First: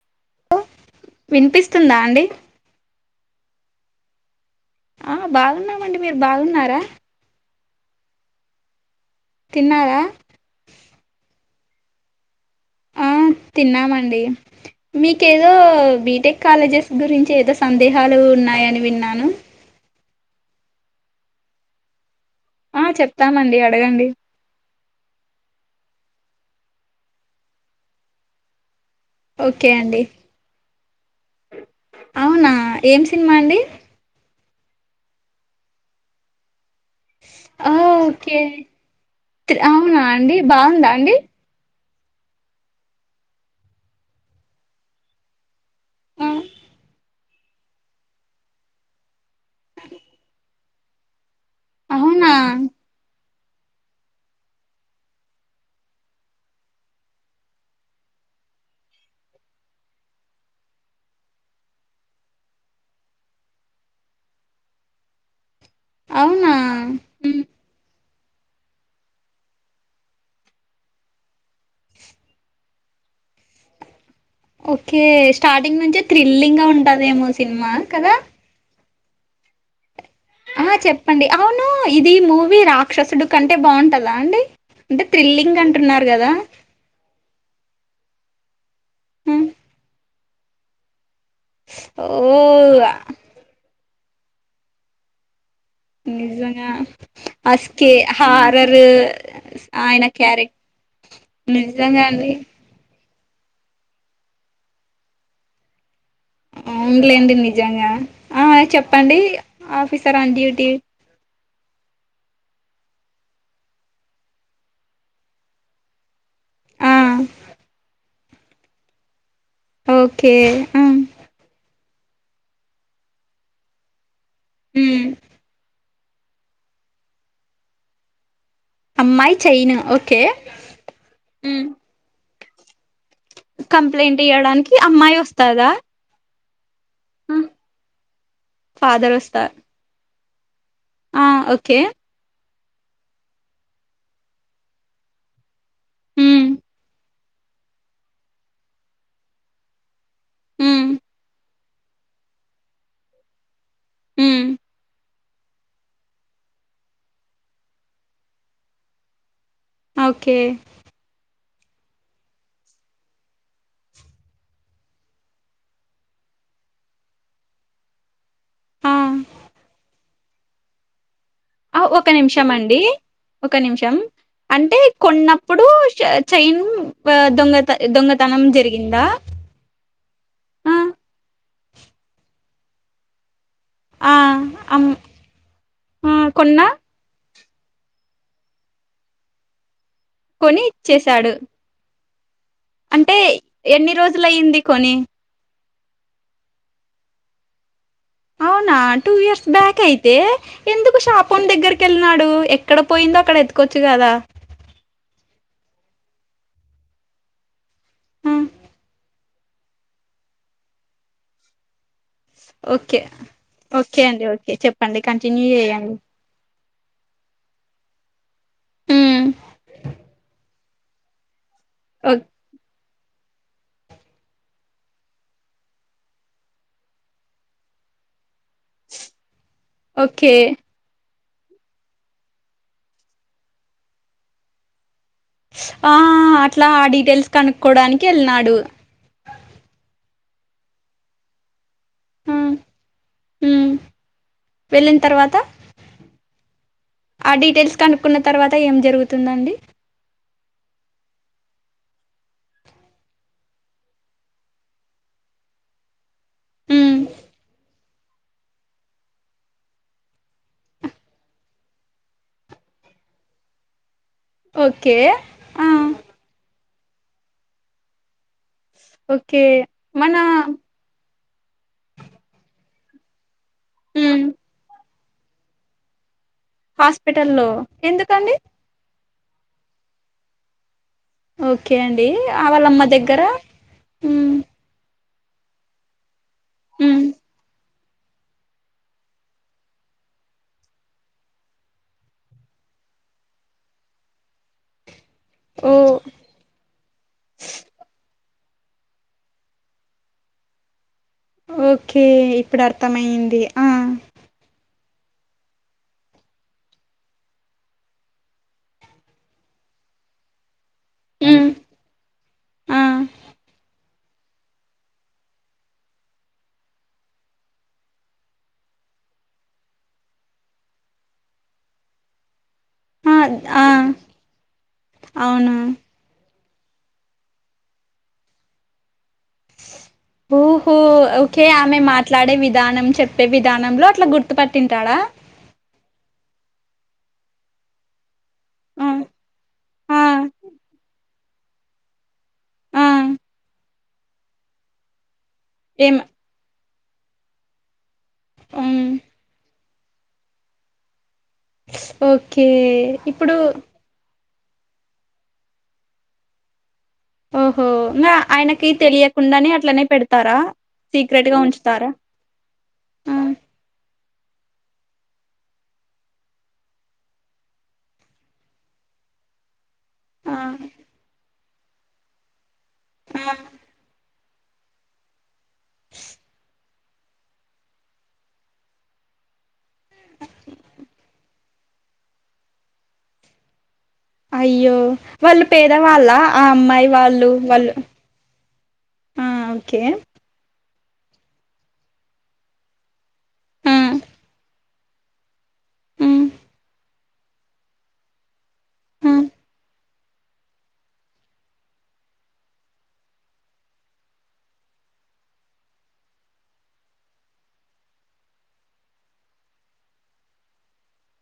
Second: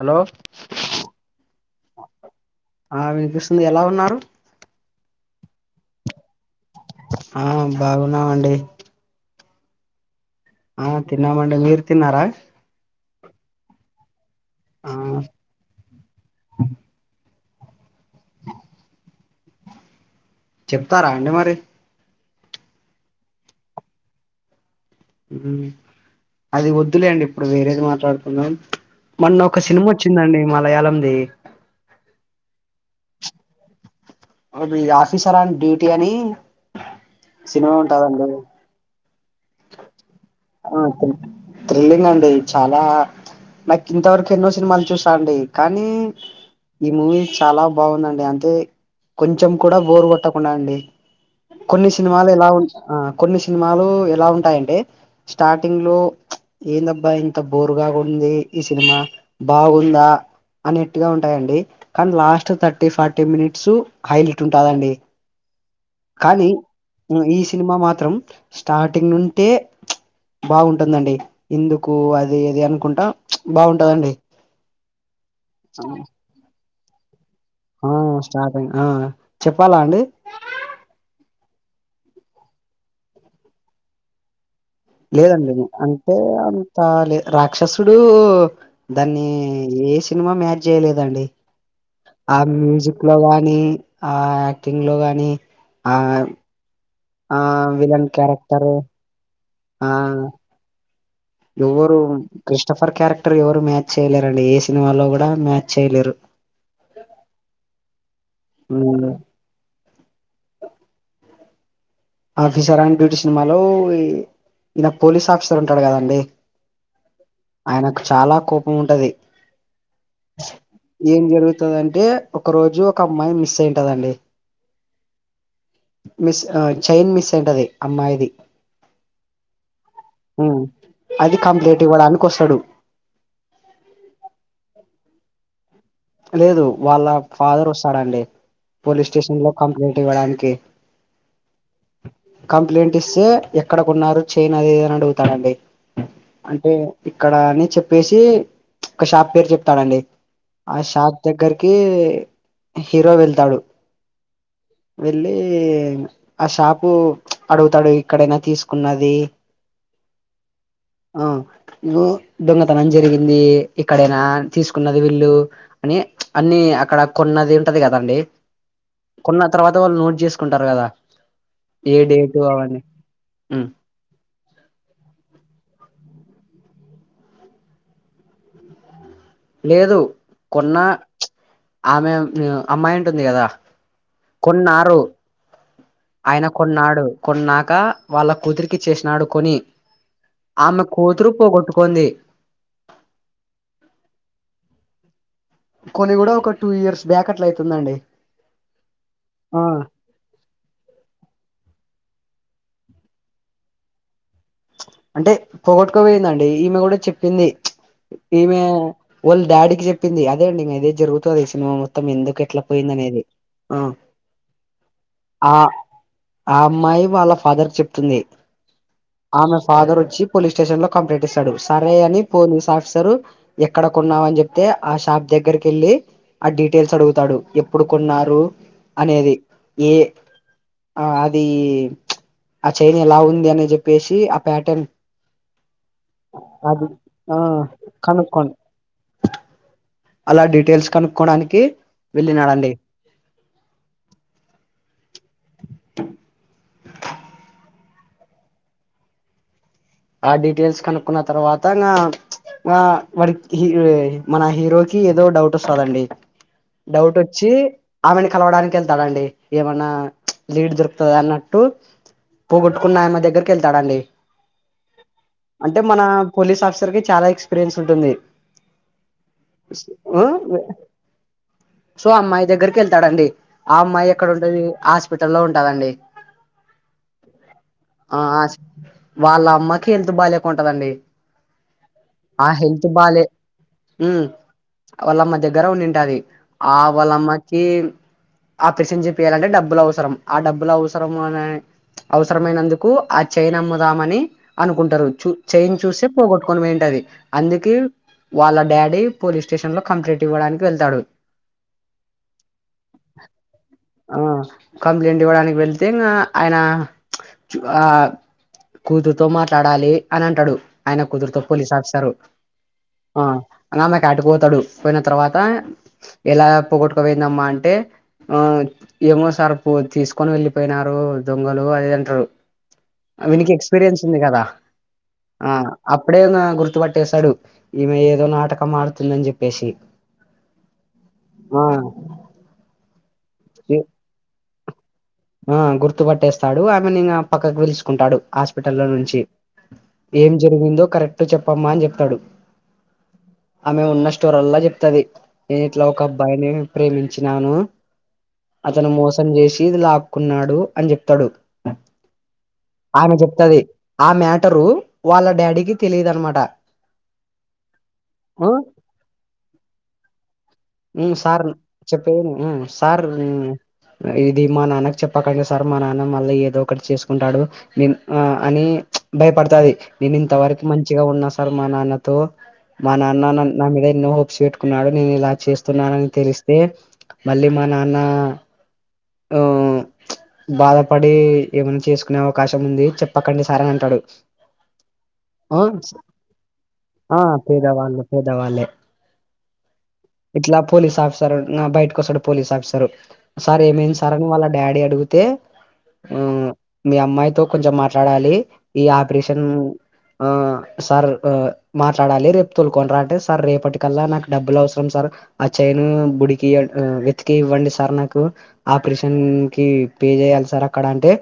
Hello విన్పిస్తుందా అండి ఆ విన్పిస్తుంది ఎలా ఉన్నారు ఆ బావున్నామండి మీరు బావున్నారా ఆ బావున్నామండి తిన్నారా ఆ తిన్నామండి మీరు తిన్నారా ఆ తిన్నామండి ఆ మీకేదో బీ టెక్ కాలేజస్ గురించి ఏదో తందేహాలు ఉన్నాయని విన్నాను చెప్తారా అండి మరి ఆ చెప్తామండి అడగండి ఊ అది వద్దులే అండి ఇప్పుడు వేరేది మాట్లాడుకుందాం మొన్న ఒక ఓకే అండి సినిమొచ్చిందండి మలయాలం ది అవునా ఏం సినిమా అండి అది ఆఫీసర్ ఆన్ డ్యూటీ అని సినిమా ఉంటాదండి త్ అవునా అండి ఆ బావుందా అండి థ్రి- థ్రిల్లింగ్ అండి చాలా నాకు ఇంత వరకూ ఎన్నో సినిమాలు చూసా అండి కానీ ఆ, ఈ మూవీ చాలా బావుందండి అంతే కొంచెం కూడా బోరు కొట్టకుండా అండి కొన్ని సినిమాలు అవునా ఎలా ఉన్ కొన్ని సినిమాలు ఎలా ఉంటాయంటే స్టార్టింగ్ లో ఏందబ్బా ఇంత బోరుగా ఉంది ఈ సినిమా బావుందా అనేట్టుగా ఉంటాయండి కానీ last thirty forty minutes highlight ఉంటాదండి కానీ అవునా ఈ ఉమ్, సినిమా మాత్రం స్టార్టింగ్ నుంటే బావుటుందండి ఎందుకు అది ఇది అనుకుంటా బావుంటాదండి ఓకే స్టార్టింగ్ నుంచే థ్రిల్లింగ్ గా ఉంటాదేమో ఆ స్టార్టింగ్ ఆ చెప్పాలా అండి ఆ చెప్పండి అవును ఇది మూవీ రాక్షసుడు కంటే బావుంటదా అండి అంటే థ్రిల్లింగ్ అంటున్నారు కదా. రాలే రాక్షసుడు. దాన్ని హ్మ్. ఏ సినిమా మ్యాచ్ చేయలేదండి. ఆ ఓహ్! మ్యూజిక్ లో గాని, ఆ యాక్టింగ్ లో గాని. ఆ నిజంగా ఆ అస్కే విలన్ క్యారెక్టర్ హర్రరు. ఆ ఆయన క్యారె ఎవరు క్రిస్టఫర్ క్యారెక్టర్ ఎవరు మ్యాచ్ చేయలేరండి. ఏ సినిమాలో కూడా మ్యాచ్ చేయలేరు. అవునులేండి నిజంగా. ఆ ఉమ్, చెప్పండి officer on duty. Officer on duty సినిమాలో. ఈయన పోలీస్ ఆఫీసర్ ఉంటాడు కదా అండి. ఆ! ఆయనకు చాలా కోపం ఉంటది. ఓకే ఆ. ఏం జరుగుతది అంటే. ఒక రోజు ఒక అమ్మాయి మిస్ అయింత దండి. ఊ మిస్ చైన్ మిస్ అయి ఉంటది అమ్మాయిది. అమ్మాయి చైన్ ఓకే. అది కంప్లేట్ ఇవ్వడానికి వస్తాడు. కంప్లైంట్ ఇయ్యడానికి అమ్మాయి వస్తదా. లేదు వాళ్ళ ఫాదర్ వస్తాడండి. పోలీస్ ఫాదర్ వస్తా స్టేషన్ లో కంప్లైంట్ ఇవ్వడానికి. ఆ ఓకే. కంప్లైంట్ ఇస్తే. ఎక్కడకొన్నారు చైన్ అది ఇది అని అడుగుతాడండి. హ్మ్. అంటే ఇక్కడని చెప్పేసి ఒక షాప్ పేరు చెప్తాడండీ. ఆ హ్మ్. షాప్ దగ్గరకి హీరో వెళ్తాడు. హ్మ్ వెళ్ళి ఆ షాపు అడుగుతాడు ఇక్కడేనా తీసుకున్నది. ఓకే. ఆ ఇగో దొంగతనం జరిగింది ఇక్కడేనా తీసుకున్నది వీళ్ళు. అని అన్ని అక్కడ కొన్నది ఉంటది కదండి ఆ! కొన్న తర్వాత వాళ్ళు నోట్ చేస్. కుంటారు కదా. ఏ ఒక్క డేటు నిమిషం అండి. అవన్నీ ఒక ఉమ్ నిమిషం. అంటే కొన్నప్పుడు చైన్ దొంగతన దొంగతనం జరిగిందా. లేదు ఆ! కొన్న ఆమె అమ్మాయి ఉంటుంది కదా. ఆ! అమ్ కొన్నారు. ఆ! ఆయన కొన్నా కొన్నాడు. కొన్నాక వాళ్ళ కుతురికి ఇచ్చేసినాడు కొని. కొని ఆమె కూతురు ఇచ్చేసాడు. పోగొట్టుకోంది. అంటే ఎన్ని రోజులు అయింది కొని. కొని కూడా, ఒక టూ ఇయర్స్ బ్యాక్ అట్ల అయితుందండి. అవునా టూ ఇయర్స్ ఆ బ్యాకే, అయి అయితే ఎందుకు షాపోనికి దగ్గరికి ఎల్లినాడు. ఎక్కడ పోయిందో అక్కడ ఎత్కచ్చు కదా. అంటే పోగొట్టుకోకపోయిందండి. ఈమె కూడా చెప్పింది. ఆ! ఈమె వాళ్ళ డాడీకి చెప్పింది. అదే అండి ఇదే జరుగుతది ఈ సినిమా మొత్తం. మొత్తం ఎందుకు ఎట్లా పోయింద ఓకే. అనేది ఆ ఓకే అండి. ఓకే. చెప్పండి కంటిన్యూ ఆ. చేయండి. ఆ అమ్మాయి. వాళ్ళ ఫాదర్ కి చెప్తుంది. హ్మ్. ఆమె ఫాదర్ వచ్చి పోలీస్ స్టేషన్ లో కంప్లైంట్ ఇస్తాడు సరే ఓ అని. పోలీస్ ఆఫీసరు ఎక్కడ కొన్నావని చెప్తే ఆ షాప్ దగ్గరకి వెళ్ళి. ఆ డీటెయిల్స్ అడుగుతాడు. ఎప్పుడు కొన్నారు. అనేది ఏ ఓకే. ఆ అది ఆ చైన్ ఎలా ఉంది అని చెప్పేసి ఆ ప్యాటర్న్. ఆ అట్లా ఆ అది డీటెయిల్స్ ఆ కనుక్కోడానికి ఎల్లినాడు. కనుక్కోండి అలా డీటెయిల్స్ కనుక్కోడానికి వెళ్ళినాడండి. హు వెళ్ళిన తర్వాత ఆ డీటెయిల్స్. కనుక్కున్న తర్వాత ఏం జరుగుతుందండి ఆ డీటెయిల్స్ కనుక్కున్న తర్వాత ఇంగా ఆ వాడిక్ హీరో మన హీరోకి ఏదో డౌట్ వస్తుందండి ఉమ్ డౌట్ వచ్చి ఆమెను కలవడానికి వెళ్తాడంండి ఏమన్నా లీడ్ దొరుకుతుంది అన్నట్టు పోగోట్టుకున్న ఆయన దగ్గరికి వెళ్తాడండి ఓకే ఆ అంటే మనా పోలీస్ ఆఫీసర్ కి చాలా ఎక్స్పీరియన్స్ ఉంటుంది ఓకే మన ఆ సో అమ్మాయి దగ్గరికి వెళ్తాడండి ఆ అమ్మాయి ఉమ్ ఎక్కడ ఉంటది హాస్పిటల్లో ఉంటదండి హాస్పిటల్లో ఆ ఎందుకండి వాళ్ళ అమ్మకి హెల్త్ బాగాలేక ఉంటదండి ఓకే అండి ఆ వాళమ్మ హెల్త్ దగ్గర బాలే ఉమ్ వాళ్ళమ్మ దగ్గర ఉండింటాది ఆ ఉమ్ వాళ్ళమ్మకి ఆ పిర్షన్ చెపీయాలంటే డబ్బులు అవసరం ఆ డబ్బులు అవసరం అని అవసరమైనందుకు ఆ చైన్ అమ్ముదామని అనుకుంటరు చూ ఓ చైన్ చూస్తే పోగొట్టుకొని పోయింటది అందుకి వాళ్ళ డాడీ పోలీస్ స్టేషన్ లో కంప్లైంట్ ఇవ్వడానికి వెళ్తాడు ఓకే ఇప్పుడు అర్థమయ్యింది ఆ ఆ కంప్లైంట్ ఇవ్వడానికి వెళ్తే ఇంగ ఆయన చుగా ఆ కూతుర్ తో మాట్లాడాలి అని అంటడు ఆయన కూతురుతో ఉమ్ పోలీస్ ఆఫీసర్ ఆ ఆమె క అటు పోతాడు పోయిన తర్వాత ఎలా పోొగొట్టుకు పోయిందమ్మా అంటే ఆ ఏమో సార్ తీసుకొని వెళ్ళిపోయినారు దొంగలు అది అంట్రు ఆ అవినికి ఆ ఎక్స్పీరియన్స్ ఉంది కదా ఆ అవును అప్ పుడె ఈయన గుర్తుపట్టేేశాడు ఈమె ఏదో నాటకం ఆడుతుందని చెప్పేసి ఊహు ఓకే ఆ ఆమె మాట్లాడే విధానం చెప్పే విధానంలో అట్ల గుర్తు పట్టింటాడా ఆ గుర్తు పట్టేస్తాడు ఆమెని ఇంగ పక్కకు పిలుచుకుంటాడు హాస్పి ఆ టల్లో నుంచి ఆ ఏం జరిగిందో కరెక్ట్ చెప్పమ్మా అని చెప్తాడు ఆ ఆమె ఉన్న స్టోరల్లా చెప్తది నేను ఇట్ల ఏం ఒక అబ్బాయిని ప్రేమించినాను అతను హ్మ్ మోసం చేసి ఇది లాక్కున్నాడు అని చెప్తడు ఓకే ఇప్పుడు ఆ మ్యాటరు వాళ్ళ డాడీకి తెలీదు అనమాట ఓహో ఇంగ ఆయనకి తెలియకుండానే అట్లనే పెడతార ఉ సార్ చెప్పేది విను సార్ ఆ ఇది మా నాన్నక్ చెప్పకండి సార్ మా నాన్న మళ్ళీ ఏదో ఒకటి చేసుకుంటాడు నేన్ ఆ అని భయపడతాది నేను ఆ ఇంతవరకు మంచిగ ఉన్నా సార్ మా నాన్నతో మా ఆ నాన్న నా మీద ఎన్నో హోప్స్ పెట్ కున్నాడు నేను ఇలా చేస్తున్నానని తెలిస్తే మళ్ళీ మా నాన్న ఓయ్ బాధపడి ఏమన్న చేసుకునే అవకాశం ఉంది చెప్పకండి సార్ అని అంటాడు అయ్యో వాళ్ళు ఆ పేదవాళ్ళ ఆ అమ్మాయి ఆ వాళ్ళు వాళ్ళు పేదవాళ్ళు ఆ ఓకే ఇట్ల పోలీస్ ఆఫీసర్ నా బయటకు వస్తాడు పోలీస్ ఆఫీసరు సార్ ఆ ఏమయింది సార్ అని వాళ్ళ డాడీ అడుగు తే ఉమ్ మీ అమ్మాయితో కొంచం మాట్లాడాలి ఈ ఆ ఆపరేషన్ ఆ సార్ ఆ మాట్లాడాలి రేప్ తోలుకొనిరా అంటే, సార్ రేపటికల్లా నాక్ డబ్బులు అవసరం సార్ ఆ చైన్ బుడికి ఇయ్న్ ఆ వెతికి ఇవ్వండి సార్ నాకు. ఆపరేషన్ కి పే జేయాలి సార్ అక్కడ అంటే,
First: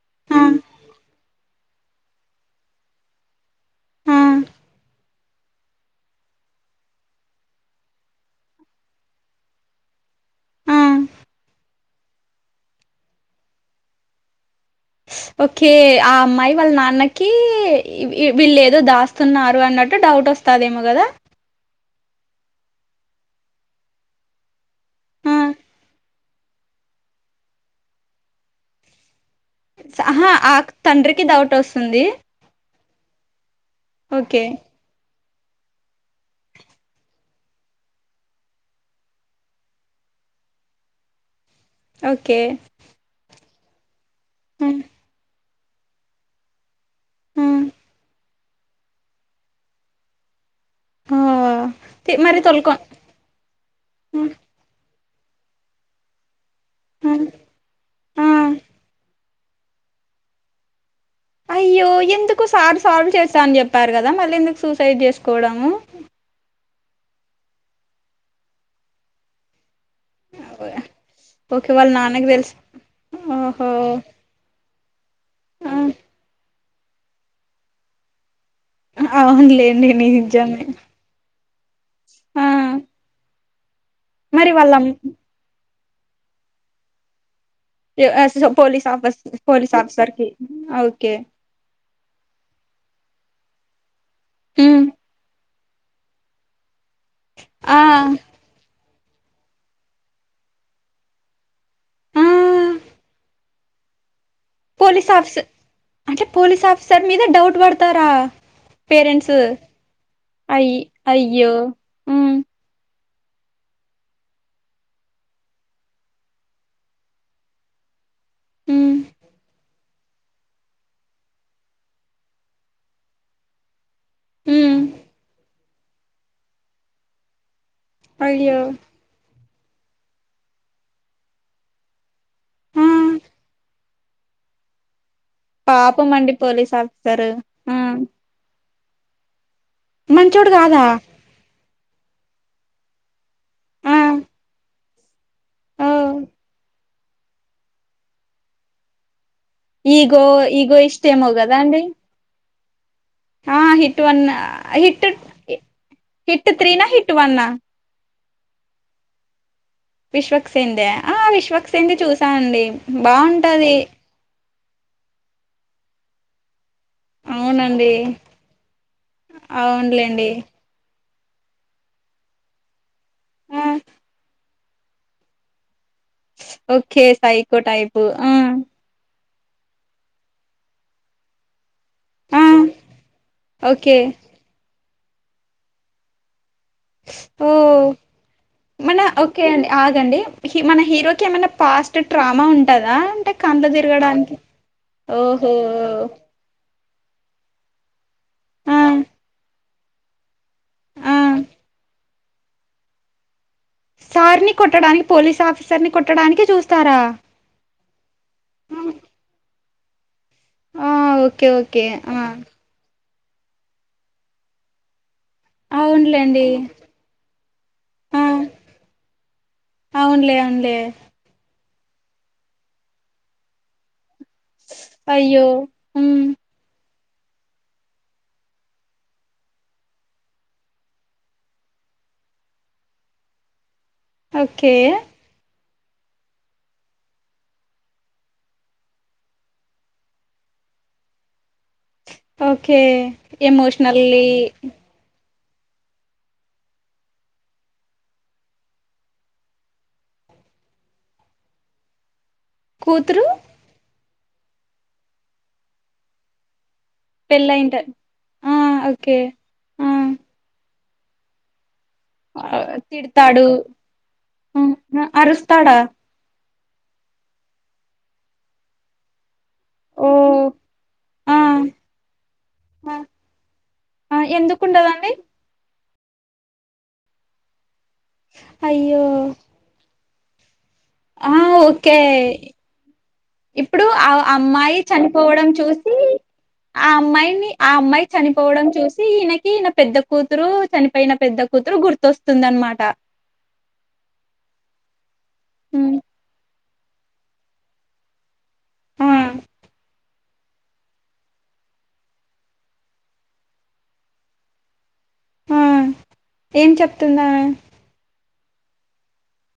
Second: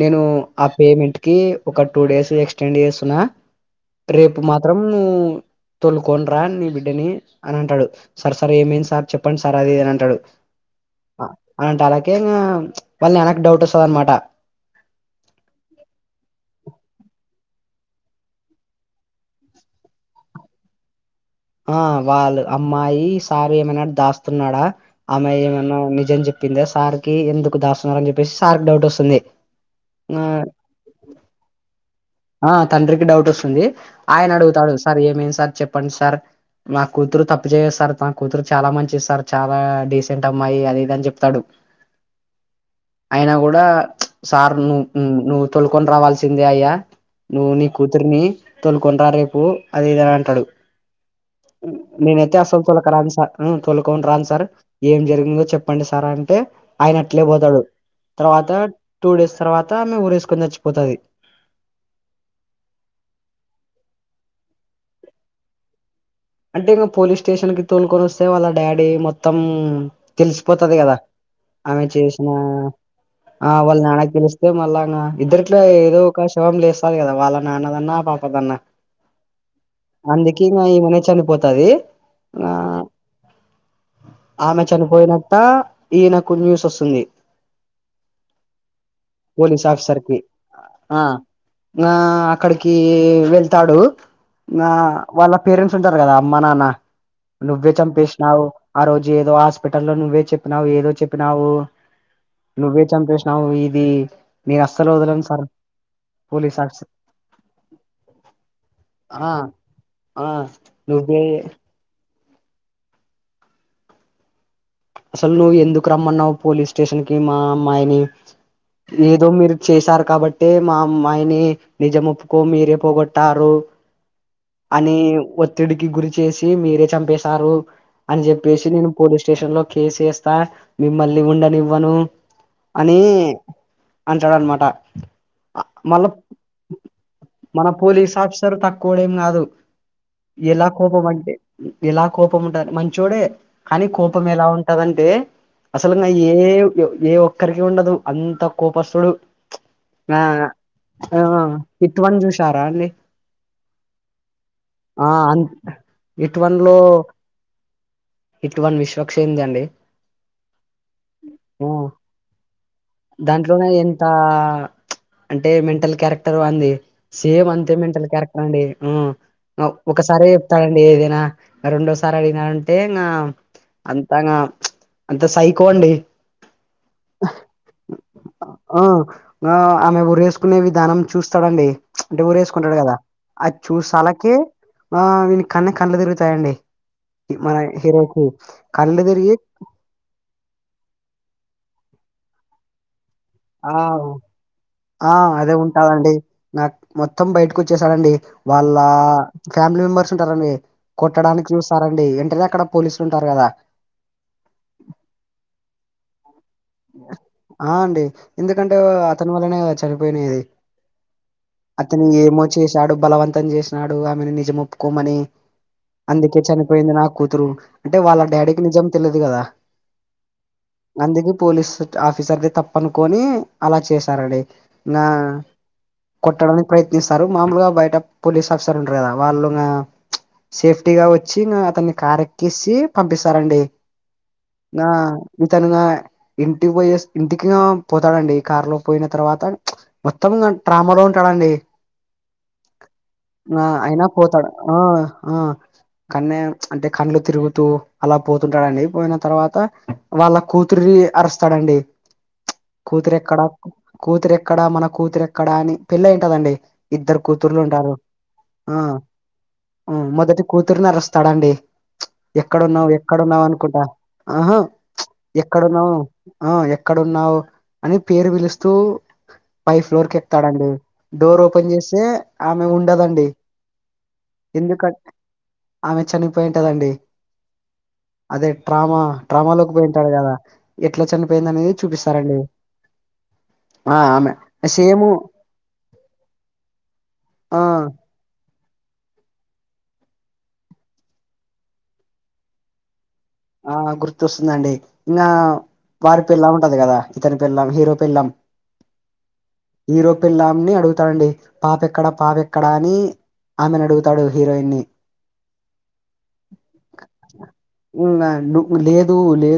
నేను ఆ పేమెంట్ కి ఒక టూ డేస్ ఎక్స్టెండ్ జేస్తున్నా ఆ రేపు మాత్రం తొలుకోనిరా నీ బిడ్డని అని అంటాడు. సార్ సార్ ఏమైంది సార్ చెప్పండి సార్ అది అని అంటాడు. ఆ అనేటలాకి ఇంగ వాళ్ళ నాన్నకి డౌట్ ఒస్తది అన్నమాట. ఓకే ఆ అమ్మాయి వాళ్ళ నాన్నకి ఈ వీళ్ళేదో దాస్తున్నారు అన్నట్టు డౌట్ ఒస్ తదేమోగద ఆ వాళ్ అమ్మాయి, సార్ ఏమైనా దాస్తున్నాడా ఆ అమ్మాయి ఏమైన్నా నిజం చెప్పింద సార్కి, ఎందుకు దాస్తున్నారు అని జెప్పేసి సార్కి డౌట్ ఒస్తుంది. ఆహా ఆక్ తండ్రికి డౌట్ ఒస్తుంది. ఆ తండ్రికి డౌట్ ఒస్తుంది. ఆయన ఓకే అడుగుతాడు సార్ ఏమైంది, సార్ చెప్పండి సార్ నా కూతురు తప్పు జేయదు సార్, నా కూతురు చాలా మంచిది సార్, చాలా డీసెంట్ అమ్మాయి అది ఇది అని జెప్తాడు. ఓకే అయినా గుడా సార్ ఆ నువ్ నువ్వు తొలుకొని రావాల్సిందే అయ్యా నువ్వు నీ కూతురిని తోలుకొనిరా రేపు అది ఇదని అంటాడు. నేనైతే మరి అస్సలు తొలుకో తోలకరాను సార్ ఉమ్ తొలుకొనిరాను సార్, ఏం జరిగిందో చెప్పండి సార్ అంటే ఆయన అట్లే పోతాడు, ఆ తర్వాత టూ డేస్ తర్వాత ఆమె ఊరి ఏసుకొని చచ్చిపోతది. అయ్యో ఎందుకు సార్ సాల్వ్ చేత్త అని చెప్పారు గదా, మళ్ళీ ఎందుకు సూసైడ్ చేసుకోవడము. అంటే ఇంగా పోలీస్ స్టేషన్ కి తోలుకొని ఒస్తే, వాళ్ళ డాడీ మొత్తం తెలిసిపోతది గదా. ఓకే ఆమె వాళ్ళ నాన్నకి చేసిన, తెలుసు ఆ ఓహో వాళ్ళ నాన్నకి తేలిస్తే మళ్ళానా ఇద్దరిట్లా ఆ, ఏదో కా శవం లేస్తాది కదా వాళ్ళ నాన్నదన్నా, పాపదన్నా అవునులేండి అందుకిమె నిజమే ఈమెనే చనిపోతది, ఆ మరి ఆమె వాళ్ళ చనిపోయినక్ త ఈనకు న్యూస్ ఒస్తుంది ఎ ఎస్ [inaudible] పోలీస్ ఆఫీస్, పోలీస్ ఆఫీసర్కి ఆ ఓకే నా అక్కడికి వెళ్తాడు, నా ఉమ్, వాళ్ళ పేరెంట్స్ తుంటారు కదా అమ్మ నాన్న, నువ్వే ఆ చంపేసినావు ఆ రోజు ఏదో హాస్పిటల్లో నువ్వే చెప్పినావు, ఏదో చెప్పినావు ఆ నువ్వే చంపేసినావు ఇది, నేన్ అస్సల్ పోలీస్ వదలను సార్ ఆఫీసర్ అంటే పోలీస్ ఆఫీసర్ మీద డౌట్ వడతారా ఆ పేరెంట్స్ ఆ అయి నువ్ అయ్యో ఉమ్ అసల్ నువ్ ఎందుకు రమ్మన్నావు పోలీస్ స్టేషన్కి, మా అమ్మాయిని ఉమ్ ఏదో మీరు చేశారు కాబ్బట్టే మా అమ్మాయిని నిజం ఒప్పుకో, మీరే పోగొట్టారు ఉమ్ అని ఒత్తిడికి గురి చేేసి, మీరే చంపేశారు అని అయ్యో జెప్పేసి నేను పోలీస్ స్టేషన్ లో కేస్ ఏస్తా, మిమ్మల్ని ఉండనివ్వను. ఆ అని అంటాడన్నమాట ఆ మళ్ళా పాపం అండి పోలీస్ ఆఫీసరు [inaudible] మన ఆ పోలీస్ ఆఫీసర్ తక్కువోడు ఏం గాదు మంచోడు ఎలా కాదా కోపమంటే ఎలా కోపం ఉంటాదాంటే మంచచోడే కానీ ఆ కోపం ఎలా ఉంటదంటే ఓ అసలున్న ఏ, ఏ ఒక్కరికి ఉండదు అంత కోపస్థుడు. ఆ ఈగో ఈగో ఇష్ట ఆ ఏమో కదా అండి హిట్ వన్ జుషారా అండి ఆ హిట్ వన్ హిట్ ఆ అన్ హి ఇట్ హిట్ త్రీ నా హిట్ వన్నా హిట్ వన్ విశ్వక్ చేంజ్ అండి విశ్వక్సేన్ద ఆ ఆ విశ్వక్సింది చూశ అండి బాటది త అంటే మెంటల్ క్యారెక్టర్ వాంది సేమ్ అంతే అవునండి మెంటల్ క్యారెక్టర్ అండి ఉ ఓ ఒకసారే అవునులేండి చెప్తాడండి ఏదైనా రెండోసారి అడిగినా అంటే ఇంగ ఆ అంతగా అంత సైకో అండి ఓకే సైకో టైపు ఆ ఆ ఆ ఆమె ఉరి వేసుకునే విధానం చూస్తాడండి అంటే ఉరి ఆ ఎసుకుంటాడు కదా అద్ చూస్ ఓకే అలాకే ఆ వీని కనే కళ్ళలు తిరుగుతాయిండి ఈ మన ఓ హీరోకు మన కల్ళుతిరిగి ఓకే అండి ఆగండి హీ మన హీరోకి ఏమైనా పాస్ట్ ట్రామా ఉంటాదా అంటే కండ్లు ఆ ఉ తిరగడానికి ఆ ఓహో అదే ఉంటాదండి నాక్ మొత్తం బయిటుకు వచ్చేసాడండీ వాళ్ళ ఆ ఫ్యామిలీ మెంబర్స్ ఉంటారండి ఆ కొట్టడానికి చూస్తారండి ఏంటనే అక్కడ పోలీసులు ఉంటారు కదా సార్ని కొట్టడానికి పోలీస్ ఆఫీసర్ ని కొట్టడానికి చూస్తారా ఆ అండి ఎందుకంటే ఓ అతన్ వల్లనే గదా చనిపోయినేది ఆ ఓకే ఓకే అతను ఆ ఏమో చేశాడు బలవంతం చేసినాడు ఆమెను నిజముప్పుకోమని అందికే అవునులేండి చనిపోయింది నా కూతురు అంటే వాళ్ళ డాడీకి నిజం తెలిదు కదా లే అన్లె అందుకే పోలీస్ ట్ ఆఫీసర్ ది తప్పనుకోని అలా చేశారండి నా అయ్యో ఉమ్ కొట్టడంమే ప్రయత్నిస్తారు మామూలుగా బయట పోలీస్ ఆఫీసర్ ఉంటారు కదా వాళ్ళు ఇంగా సేఫ్టీగా వచ్చి ఇంగా అతన్ని కార్ ఎక్క్కసి పంపిస్తారండి ఓకే నా ఇతనుంగా ఇంటికి పోయేస్ ఇంటికె పోతాడండి కారు లో పోయిన తర్వాత మొత్తం నా ట్రామాలో ఉంటాడండి ఓకే నా అయినా ఎమోషనల్లీ పోతాడ్ ఆ ఆ కానే అంటే కండ్లు తిరుగుతూ అలా పోతుంటాడు అండి పోయిన తర్వాత వాళ్ళ కూతురి అరుస్తాడండి కూతురు కూతురెక్కడా కూతురు ఎక్కడ మన కూతురు ఎక్కడా అని పెళ్లి అయింటాదండి ఇద్దరు కూతుర్లు పెళ్ళయింట ఉంటారు ఆ ఆ ఉ మొదటి కూతురుని అరెస్ తడండి ఆ, ఎక్కడున్నావ్ ఎక్కడున్నావ్ తిడతాడు అనుకుంటా ఆహ ఆ, అరుస్తాడా ఎక్కడున్నావ్ ఆ ఎక్కడున్నావ్ అని పేరు పిలుస్తూ పై ఫ్లోర్ ఓ కెతాడండి ఆ డోర్ ఓపెన్ చేస్తే ఆమె ఉండదండి ఆ ఎందుకంటే ఎందుకుండదండి ఆమె చనిపోయింటదండి అదే అయ్యో టడ్రామా టడ్రామాలోకి పోయిట్ టర్ కదా ఎట్లా ఆ చనిపోయింది అనేది ఓకే చూపిస్తారండి ఇప్పుడు ఆ ఆమె అమ్మాయి సేమ్ చనిపోవడం చూసి అమ్మాయిని ఆ అమ్మాయి చనిపోవడం చూసి ఈయనకి ఈయన పెద్ద కూతురు చనిపోయిన పెద్ద కూతురు గుర్తొస్తుంది అనమాట ఆ గుర్తొస్తుందండి ఇంగా హ్మ్. వారు పెళ పాదు కదా ఇతను పెళ్ళాం హీరో పెళ్ళాం ఆ హీరో పిల్లాంని అడుగుతాడు అండి పాప ఎక్కడ పాప ఎక్కడా అని ఆమెను అడుగుతాడు హీరోయిన్ని ఆ ఏం చెప్తుందామె? ఉమ్ నువ్వు లేదు లేద్